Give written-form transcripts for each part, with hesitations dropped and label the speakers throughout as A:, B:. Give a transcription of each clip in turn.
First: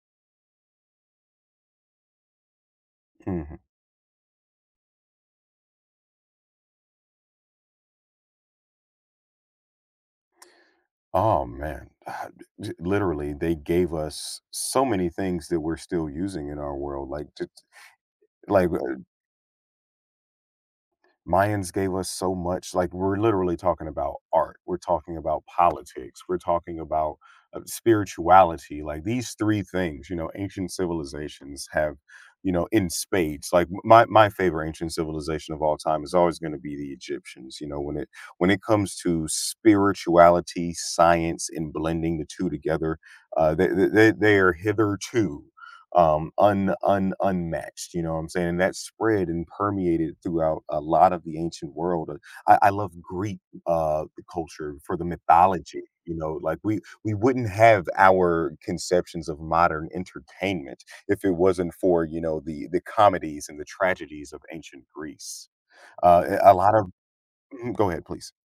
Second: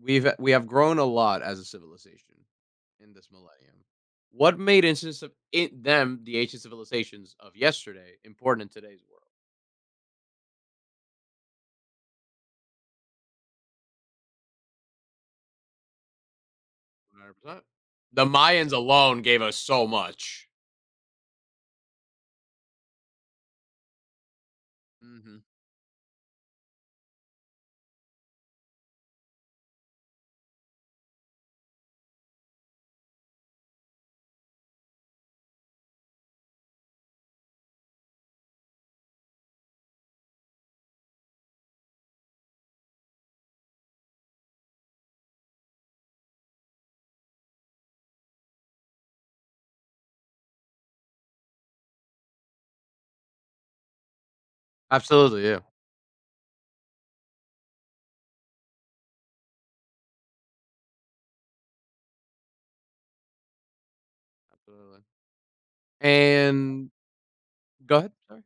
A: We have grown a lot as a civilization in this
B: Mhm.
A: millennium. What made instance of in them the ancient civilizations of yesterday important in today's
B: Oh man, literally, they gave us so many things that we're still using in our world.
A: world?
B: Like,
A: 100%.
B: just,
A: The
B: like
A: Mayans alone gave us so much.
B: Mayans gave us so much. Like we're literally talking about art. We're talking
A: Mhm.
B: about politics. We're talking about spirituality. Like these three things, you know, ancient civilizations have, you know, in spades. Like my favorite ancient civilization of all time is always going to be the Egyptians. You know, when it comes to spirituality, science, and blending the two together, they are hitherto unmatched. You know what I'm saying? And that spread and permeated throughout a lot of the ancient world. I love Greek uh, culture for the
A: Absolutely, yeah.
B: mythology. You know, like we wouldn't have our conceptions of modern entertainment if it wasn't for, you know, the comedies and the tragedies of ancient
A: Absolutely.
B: Greece. A lot
A: And
B: of go
A: go
B: ahead,
A: ahead,
B: please.
A: sorry.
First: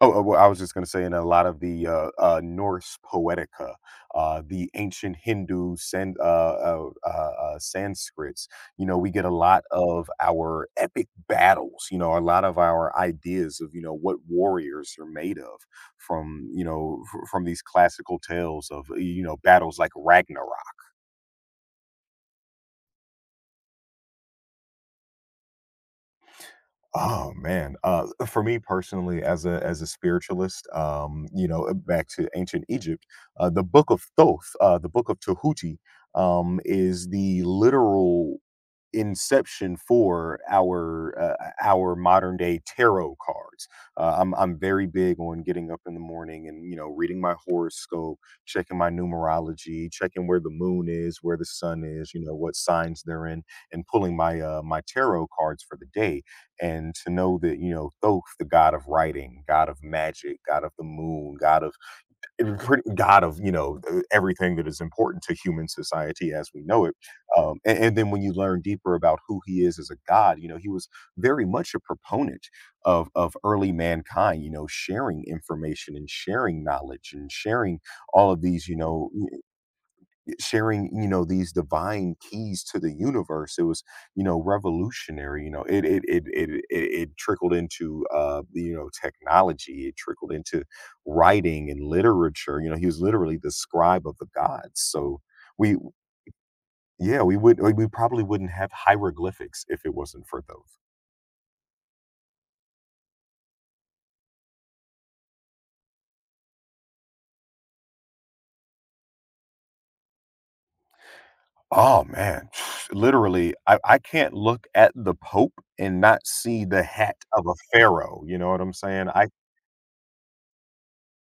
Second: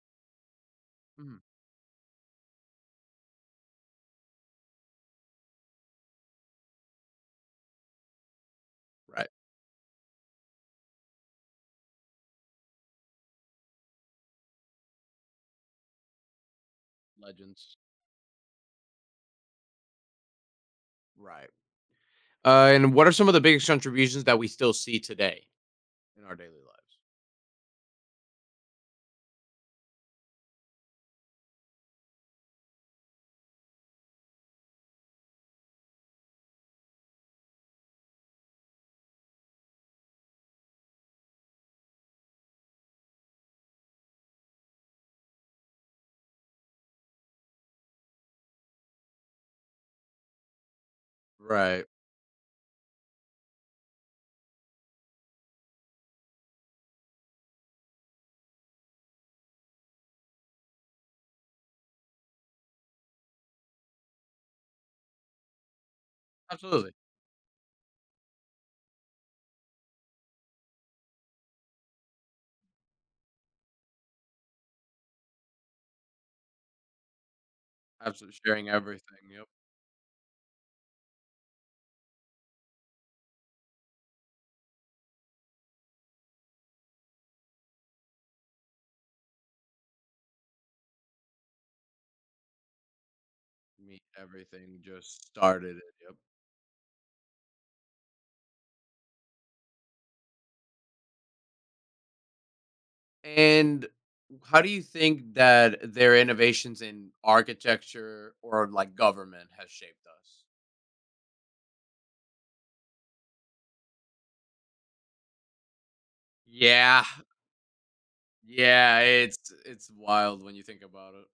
B: Oh, well, I was just going to say, in a
A: Mhm.
B: lot of the Norse Poetica, the ancient Hindu Sanskrits, you know, we get
A: Right.
B: a lot of our epic battles, you know, a lot of our ideas of, you know, what warriors are made of from, from these
A: Legends.
B: classical tales of, you know, battles like Ragnarok.
A: Right. And what are some of the biggest contributions that we still see today in our daily lives?
B: Oh man, for me personally, as a spiritualist, you know, back to ancient Egypt, the Book of Thoth, the Book of Tehuti, is the literal inception for our modern day tarot cards. I'm very big on getting up in the morning and, you know, reading my horoscope, checking my numerology, checking where the moon is, where the sun
A: Right.
B: is, you know what signs they're in, and pulling my tarot cards for the day. And to know that, you know, Thoth, the god of writing, god of magic, god of the moon, god of a pretty god of, everything that is important to human society as we know
A: Absolutely.
B: it, and then when you learn deeper about who he is as a god, you know, he was very much a proponent of early mankind, you know, sharing information and sharing knowledge and sharing all
A: Absolutely.
B: of
A: Sharing
B: these, you know,
A: everything. Yep.
B: sharing, you know, these divine keys to the universe. It was, you know, revolutionary. You know, it trickled into, you know, technology. It trickled into writing and literature. You know, he was literally the
A: Me,
B: scribe of the
A: everything
B: gods. So
A: just
B: we
A: started it, yep.
B: yeah, we probably wouldn't have hieroglyphics if it wasn't for those.
A: And how do you think that their innovations in architecture or like government has shaped us?
B: Oh man, literally, I can't look at the pope and not see the
A: Yeah,
B: hat of a pharaoh. You know what I'm
A: yeah,
B: saying? I.
A: it's wild when you think about it.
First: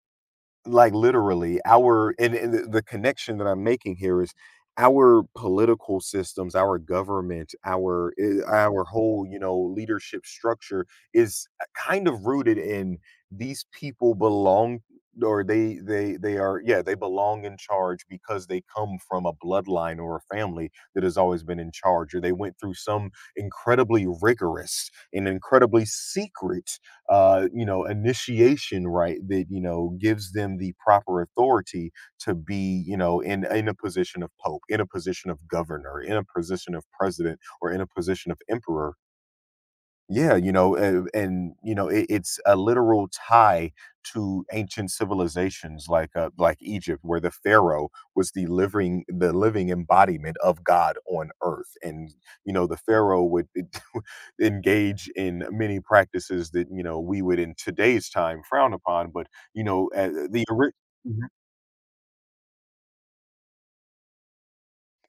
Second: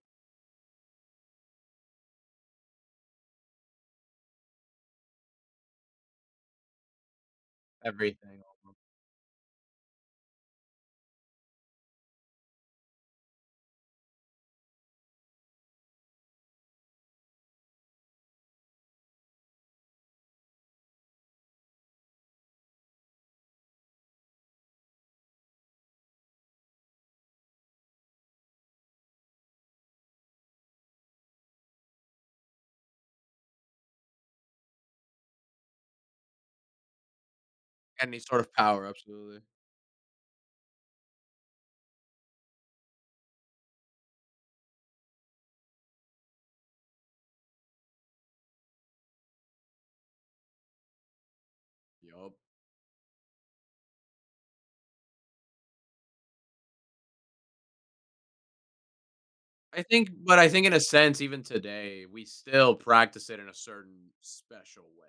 B: Like, literally, our and the connection that I'm making here is our political systems, our government, our
A: Everything,
B: eh,
A: almost.
B: our whole, you know, leadership structure is kind of rooted in these people belong or they are, yeah, they belong in charge because they come from a bloodline or a family that has always been in charge, or they went through some incredibly rigorous and incredibly secret you know, initiation right that, you know, gives them the proper authority to be, you know, in a position of pope, in a position of governor, in a position of president, or in a
A: Any
B: position of
A: sort of power,
B: emperor.
A: absolutely.
B: Yeah, you know, and you know, it's a literal tie to ancient civilizations like, like Egypt, where the pharaoh was the living embodiment of God on earth, and,
A: Yup.
B: you know, the pharaoh would engage in many practices that, you know, we would in today's time frown upon, but, you
A: I
B: know,
A: think, but I think in a sense,
B: Mhm.
A: even today, we still practice it in a certain special way.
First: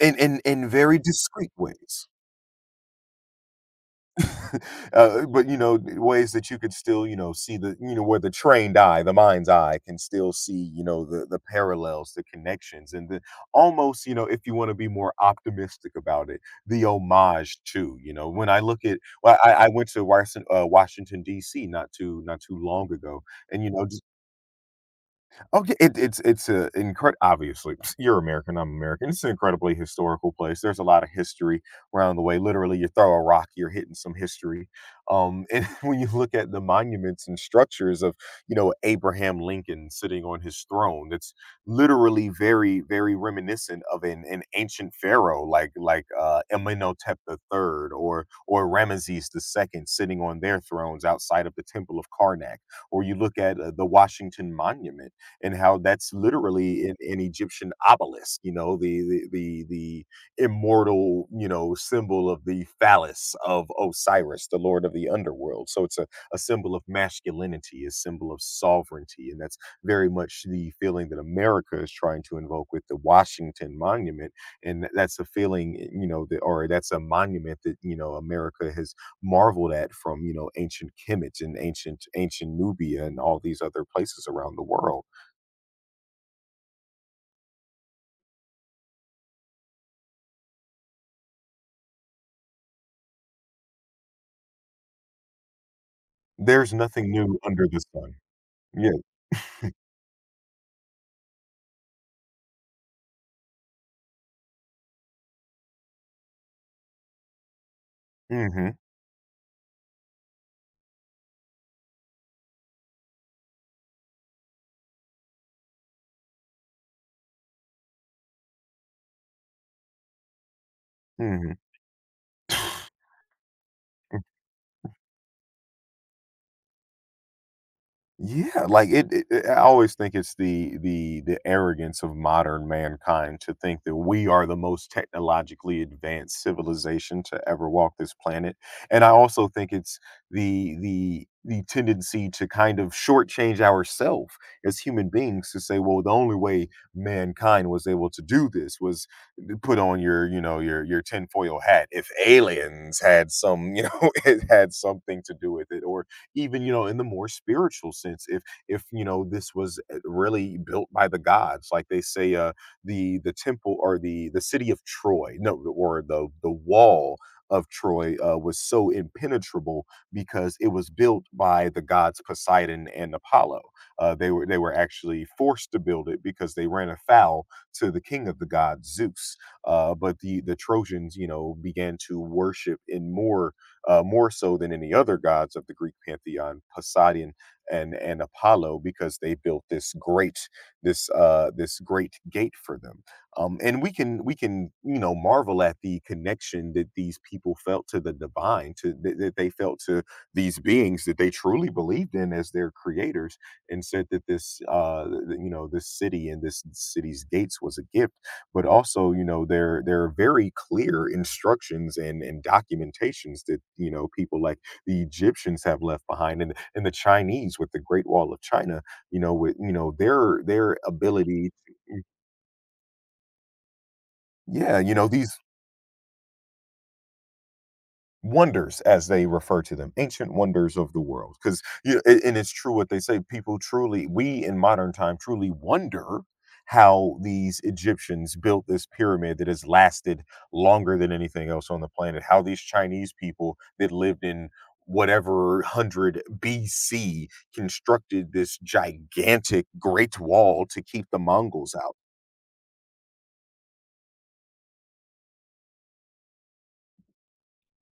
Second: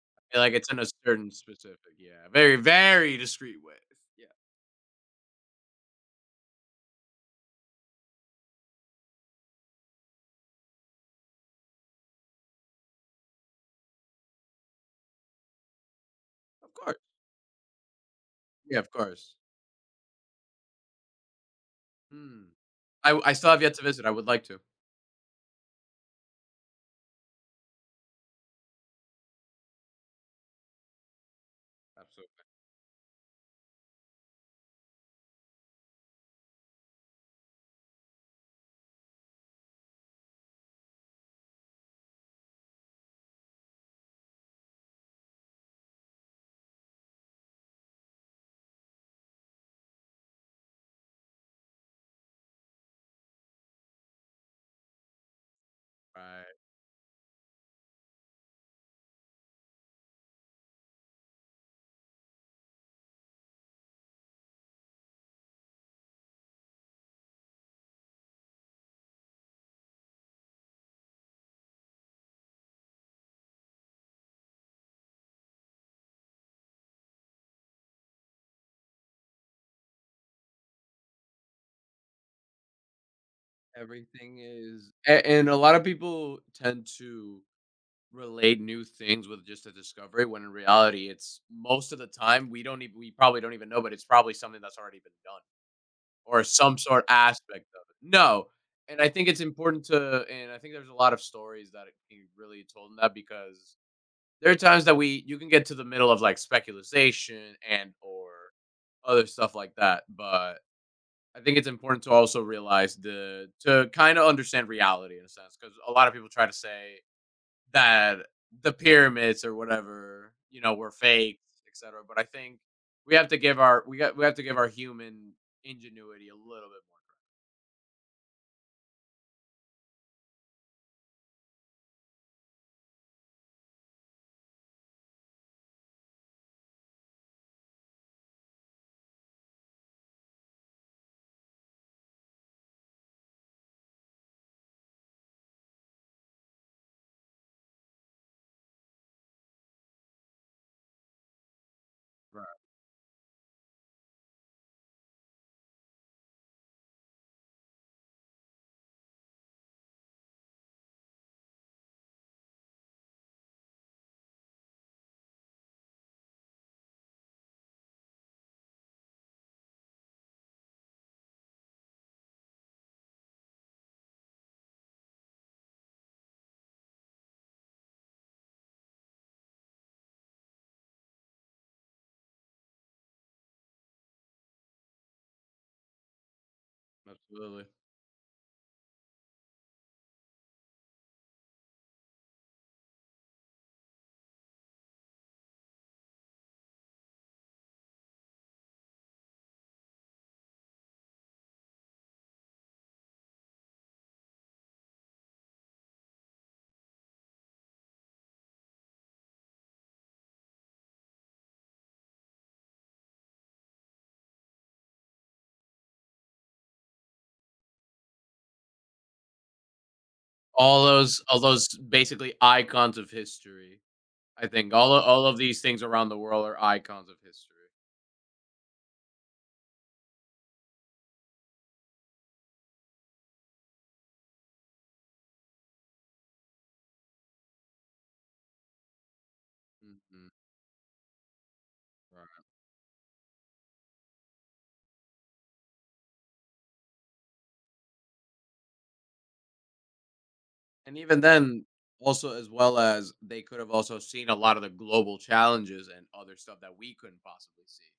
B: in
A: Feel
B: in
A: like
B: in
A: it's in a
B: very
A: certain
B: discreet
A: specific,
B: ways.
A: yeah, very very discreet way. Yeah,
B: But, you know, ways that you could still, you know, see the, you know, where the trained eye, the mind's eye can still see, you know, the parallels, the connections, and the, almost, you know, if you want to be more optimistic about it,
A: of
B: the
A: course.
B: homage too. You know, when I
A: Yeah,
B: look
A: of
B: at,
A: course.
B: well, I went to Washington, Washington DC not too, not
A: Hmm.
B: too long
A: I
B: ago,
A: I still have
B: and, you
A: yet to
B: know,
A: visit, I would like to.
B: okay, it's a incredible. Obviously, you're American. I'm American. It's an incredibly historical place. There's a lot of history around the way.
A: Absolutely
B: Literally, you throw a rock, you're hitting some history. And when you look at the monuments and structures of, you know, Abraham Lincoln sitting on his throne, it's literally very, very reminiscent of an ancient pharaoh like, like Amenhotep the Third, or Ramesses the Second sitting on their thrones outside of the Temple of Karnak. Or you look at, the Washington Monument and how that's
A: right.
B: literally an Egyptian obelisk. You know, the immortal, you know, symbol of the phallus of Osiris, the lord of the underworld. So it's a symbol of masculinity, a symbol of sovereignty, and that's very much the feeling that America is trying to invoke with the Washington Monument, and that's a feeling, eh, you know, that, or that's a monument that, you know, America has marveled at from, you know, ancient Kemet and ancient, ancient Nubia and all these other places
A: Everything
B: around the
A: is
B: world.
A: a and a lot of people tend to relate new things with just a discovery when in reality it's most of the time we don't even we probably don't even know, but it's probably something that's already been done or
B: There's
A: some sort
B: nothing new under
A: aspect
B: the
A: of it.
B: sun.
A: No,
B: Yeah.
A: and I think it's important to and I think there's a lot of stories that can be really told in that because there are times that we you can get to the middle of, like, speculation and or
B: Mhm.
A: other stuff like that, but I think it's important to also realize the to kind of understand reality in a sense because a lot of people try to say that the pyramids or whatever you know were faked,
B: Mhm.
A: etc. But I think we have to give our we got we have to give our human ingenuity a little bit
B: Yeah, like I always think it's the arrogance of modern mankind to think that we are the most technologically advanced civilization to ever walk this planet. And I also think it's the tendency to kind of shortchange ourselves as human beings to say, well, the only way mankind was able to do this was to put on, your, you know, your tinfoil hat. If
A: more.
B: aliens had some, you know, it had something to do with it, or even, you know, in the more spiritual sense, if, you know, this was really built by the gods. Like they say, the temple, or the city of Troy, no, or the wall of Troy, was so impenetrable because it was built by the gods Poseidon and Apollo. They were actually forced to build it because they ran afoul to the king of the gods, Zeus. But the Trojans, you know, began to worship in more more so than any other gods of the Greek pantheon,
A: Right,
B: Poseidon
A: absolutely.
B: and Apollo, because they built this great, this great gate for them. And we can, you know, marvel at the connection that these people felt to the divine, to that they felt to these beings that they truly believed in as their creators, and said that this, this city and this city's gates, was a gift. But also, you know, there are very clear instructions and documentations that, you know, people like the Egyptians have left behind, and the Chinese with the Great Wall of China, you know, with, you know, their
A: All
B: ability
A: those
B: to-
A: basically icons of history. I think
B: Yeah,
A: all
B: you
A: o-
B: know,
A: all
B: these
A: of these things around the world are icons of history.
B: wonders, as they refer to them, ancient wonders of the world, because, and it's true what they say, people truly, we in modern time, truly wonder how these Egyptians built this pyramid that has lasted
A: Hmm.
B: longer than anything else on the planet, how these Chinese people that lived in whatever 100 BC constructed this gigantic great wall to
A: And
B: keep the
A: even then,
B: Mongols out.
A: also as well as they could have also seen a lot of the global challenges and other stuff that we couldn't possibly see.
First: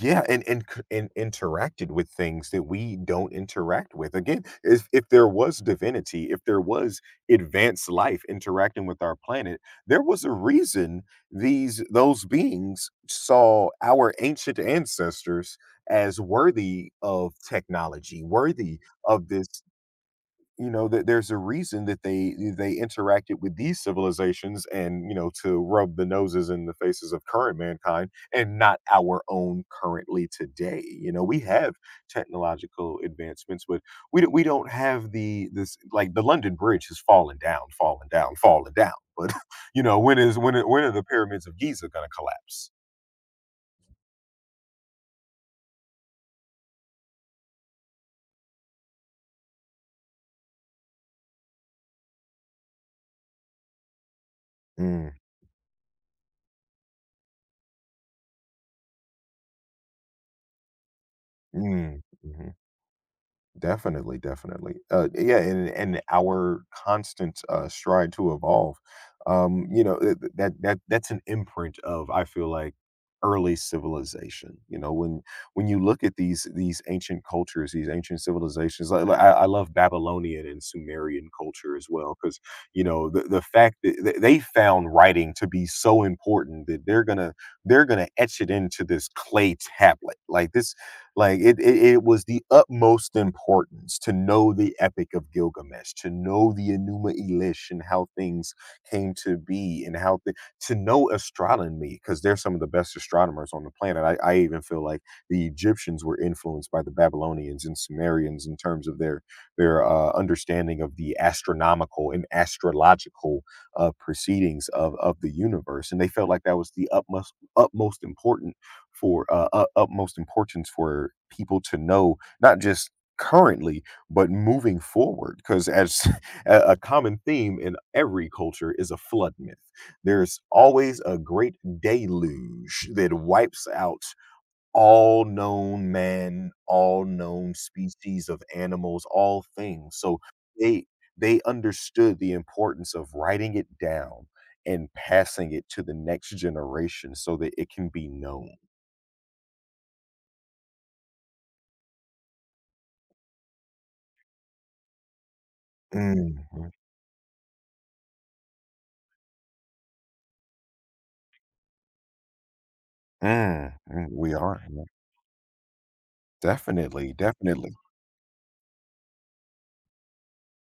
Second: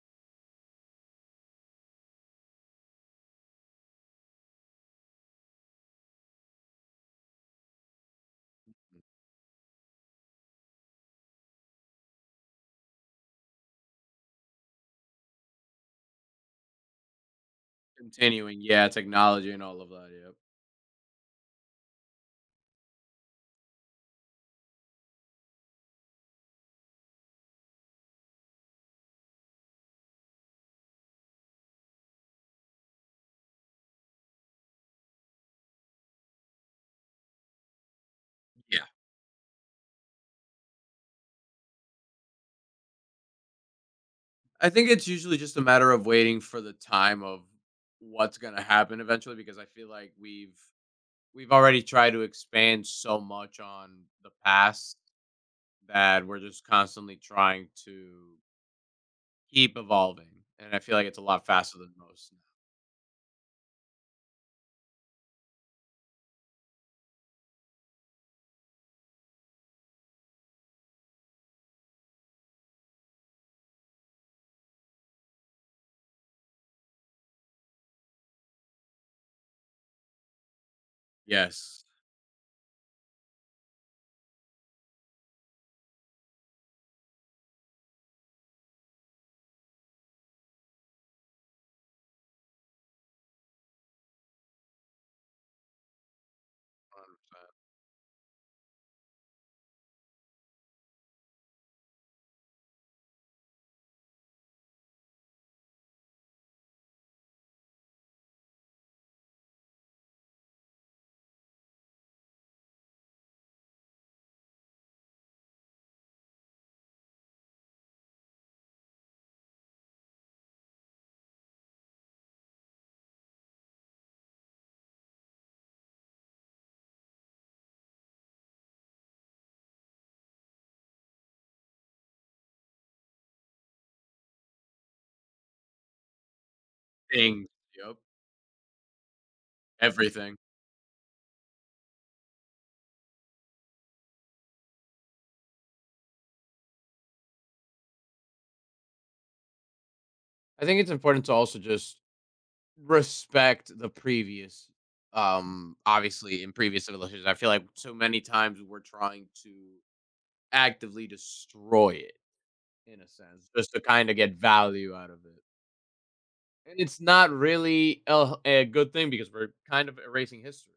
B: Yeah, and c and interacted with things that we don't interact with. Again, if there was divinity, if there was advanced life interacting with our planet, there was a reason these, those beings saw our ancient ancestors as worthy of technology,
A: Continuing,
B: worthy
A: yeah,
B: of this.
A: technology and all of that. Yep.
B: You know, that there's a reason that they interacted with these civilizations, and, you know, to rub the noses in the faces of current mankind, and not our own currently today. You know, we have technological advancements, but we don't have the, this, like the London Bridge has fallen down, fallen down, fallen
A: Yeah,
B: down, but, you know, when is, when are the pyramids of Giza going to collapse?
A: I think it's usually just a matter of waiting for the time of what's gonna happen eventually, because I feel like we've already tried to expand so much on the past
B: Mm,
A: that we're just constantly trying to keep evolving, and I feel like it's a lot faster than
B: mm,
A: most now.
B: mm-hmm. Definitely, definitely. Yeah, and our constant stride to evolve. That's an imprint of, I feel like, early civilization. You know, when you look at these ancient cultures, these ancient civilizations. I love Babylonian and Sumerian culture
A: Yes.
B: as well because you know the fact that they found writing to be so important that they're gonna etch it into this clay tablet like this like it was the utmost importance to know the Epic of Gilgamesh, to know the Enuma Elish and how things came to be, and how to know astronomy because they're some of the best astronomers on the planet. I even feel like the Egyptians were influenced by the Babylonians and Sumerians in terms of their understanding of the astronomical and astrological proceedings of the universe, and they felt like that was the utmost utmost important for utmost importance for people to know, not just currently, but moving forward. Because as a common theme in every culture is a flood myth. There's always a great deluge that wipes out all known man, all
A: 100%. Things.
B: known
A: Yep.
B: species of animals, all things. So
A: Everything.
B: they they understood the importance of writing it down and passing it to the next generation so that it can be known.
A: I think it's important to also just respect the previous obviously in
B: Mhm.
A: previous civilizations. I feel like so many times we're trying to actively destroy it in a sense, just
B: Mm,
A: to
B: mm,
A: kind of
B: we
A: get
B: are, yeah.
A: value out of it. And it's
B: Definitely,
A: not
B: definitely.
A: really a good thing because we're kind of erasing history.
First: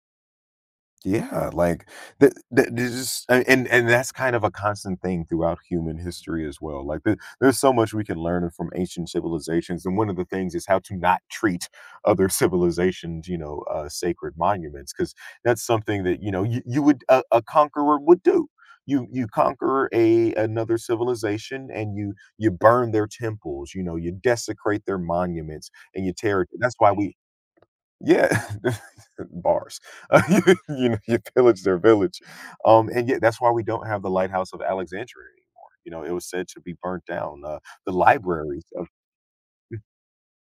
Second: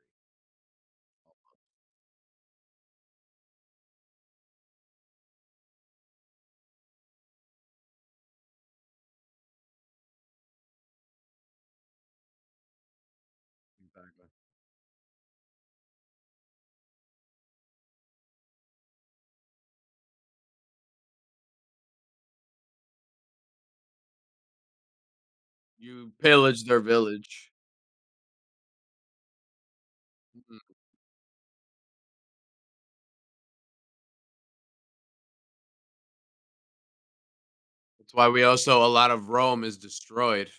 B: Yeah, like th th there's just and that's kind of a constant thing throughout human history as well. Like there's so much we can learn from ancient civilizations, and one of the things is how to not treat other civilizations, you know,
A: Exactly.
B: sacred monuments, because that's something that you know you would a conqueror would do. You conquer a another civilization and you burn their temples, you know, you desecrate their monuments and you
A: You
B: tear. It.
A: pillage
B: That's
A: their
B: why we
A: village.
B: yeah, bars.
A: Mhm.
B: You know, you pillage their village, and yet that's why we don't have the lighthouse of Alexandria anymore. You know, it was said to be burnt down. The
A: That's why we
B: libraries
A: also a
B: of
A: lot of Rome is destroyed.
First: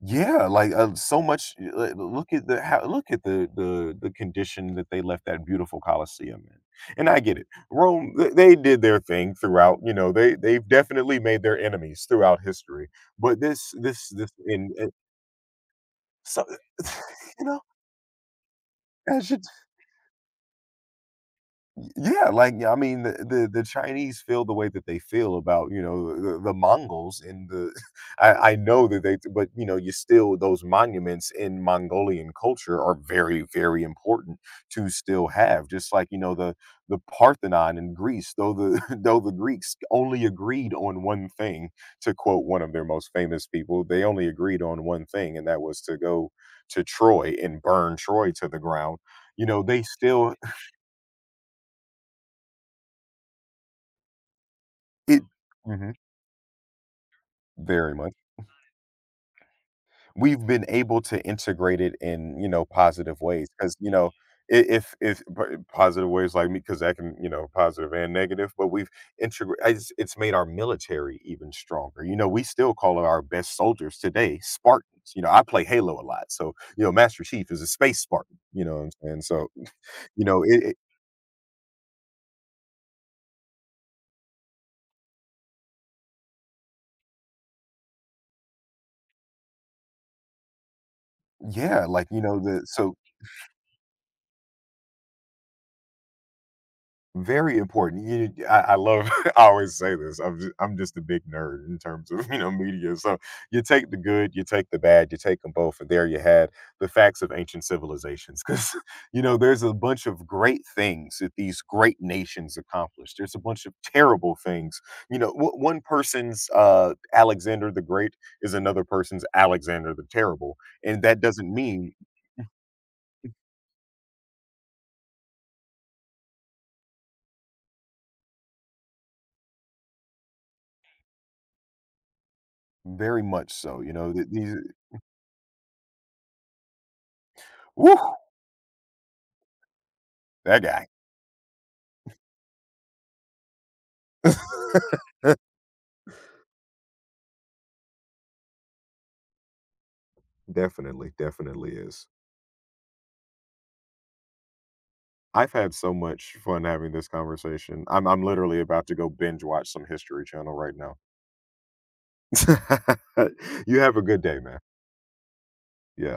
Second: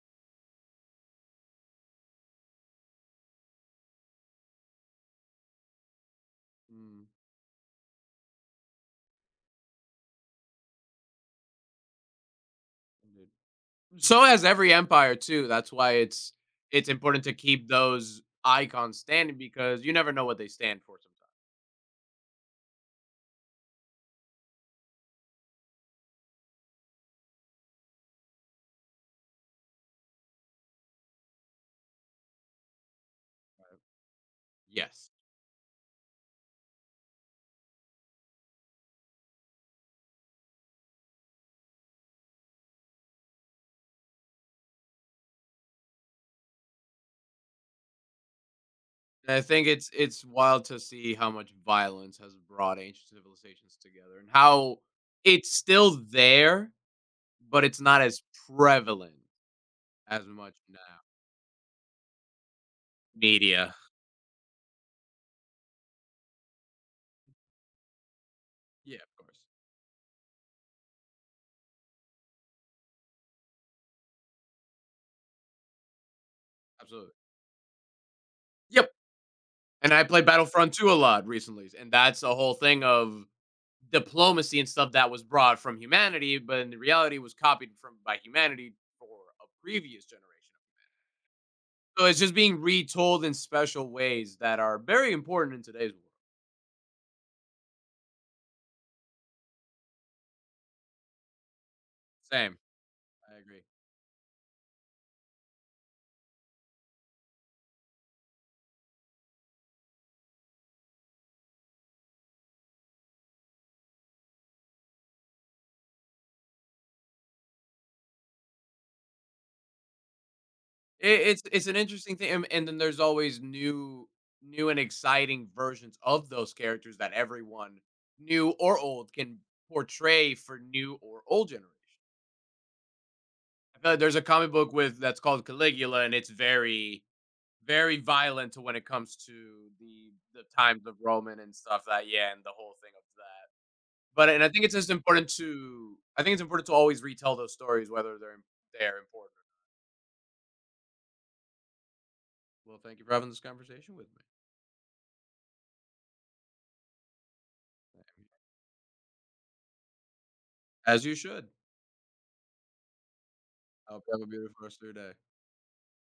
B: yeah, like so much. Look at the how, look at the condition that they left that beautiful Colosseum in.
A: Mm.
B: And I get it. Rome, they did their thing throughout. You know, they've definitely made their enemies throughout history. But this this
A: So
B: this
A: has every
B: in
A: empire too. That's why it's
B: so
A: it's important to
B: you know.
A: keep those icons
B: As
A: standing
B: you.
A: because you never know what they stand for sometimes.
B: Yeah, like yeah, I mean, the Chinese feel the way that they feel about you know the Mongols and the I know that they but you know you still those monuments in Mongolian culture are very very important to
A: Yes.
B: still have just like you know the Parthenon in Greece though the though the Greeks only agreed on one thing to quote one of their most famous people they only agreed on one thing and that was to go to Troy and burn Troy to the ground.
A: And I
B: You know
A: think
B: they
A: it's
B: still
A: wild to see how much violence has brought ancient civilizations together and how
B: it.
A: it's
B: Mhm.
A: still there, but it's
B: Very
A: not
B: much.
A: as prevalent as
B: We've
A: much
B: been
A: now.
B: able to integrate it in, you know, positive ways
A: Media.
B: because you know, I if p positive ways like me, because that can, you know, positive and negative, but we've
A: Yeah, of course.
B: integrated. It's made our military even stronger. You know, we still call our best soldiers today Spartans. You know, I play Halo a lot, so, you know,
A: Absolutely.
B: Master Chief is a space Spartan, you know what
A: Yep.
B: I'm saying? So,
A: And I played
B: you know, it
A: Battlefront
B: it
A: 2 a lot recently, and that's a whole thing of diplomacy and stuff that was brought from humanity, but in reality was copied from by humanity for a previous generation.
B: yeah,
A: So
B: like,
A: it's
B: you
A: just
B: know,
A: being
B: the so
A: retold in special ways that are very important in today's world.
B: very important. I love. I always say this. I'm just a big nerd in terms of you know
A: Same,
B: media. So
A: I agree.
B: you take the good, you take the bad, you take them both, and there you had the facts of ancient civilizations. Because you know there's a bunch of great things that these great nations accomplished. There's a bunch of terrible things. You know, one person's Alexander the Great is another person's Alexander the Terrible, and that
A: It, it's
B: doesn't
A: it's an
B: mean
A: interesting thing, and then there's always new and exciting versions of those characters that everyone, new or old, can portray for new or old generation.
B: very much
A: I
B: so.
A: feel
B: You
A: like
B: know,
A: there's a comic
B: these.
A: book with that's called Caligula, and it's very
B: Woo,
A: very violent to when it comes to the
B: that
A: times
B: guy.
A: of Roman and stuff that yeah, and the whole thing of that. But and I think it's just important to I think it's important to always retell those stories whether they're important.
B: Definitely, definitely is.
A: Well, thank you for having this conversation with me.
B: I've had so much fun having this conversation. I'm literally about to go binge watch some History Channel right now.
A: As you should.
B: You
A: I
B: have a
A: hope you have
B: good
A: a
B: day,
A: beautiful
B: man.
A: rest of your day.
B: Yeah.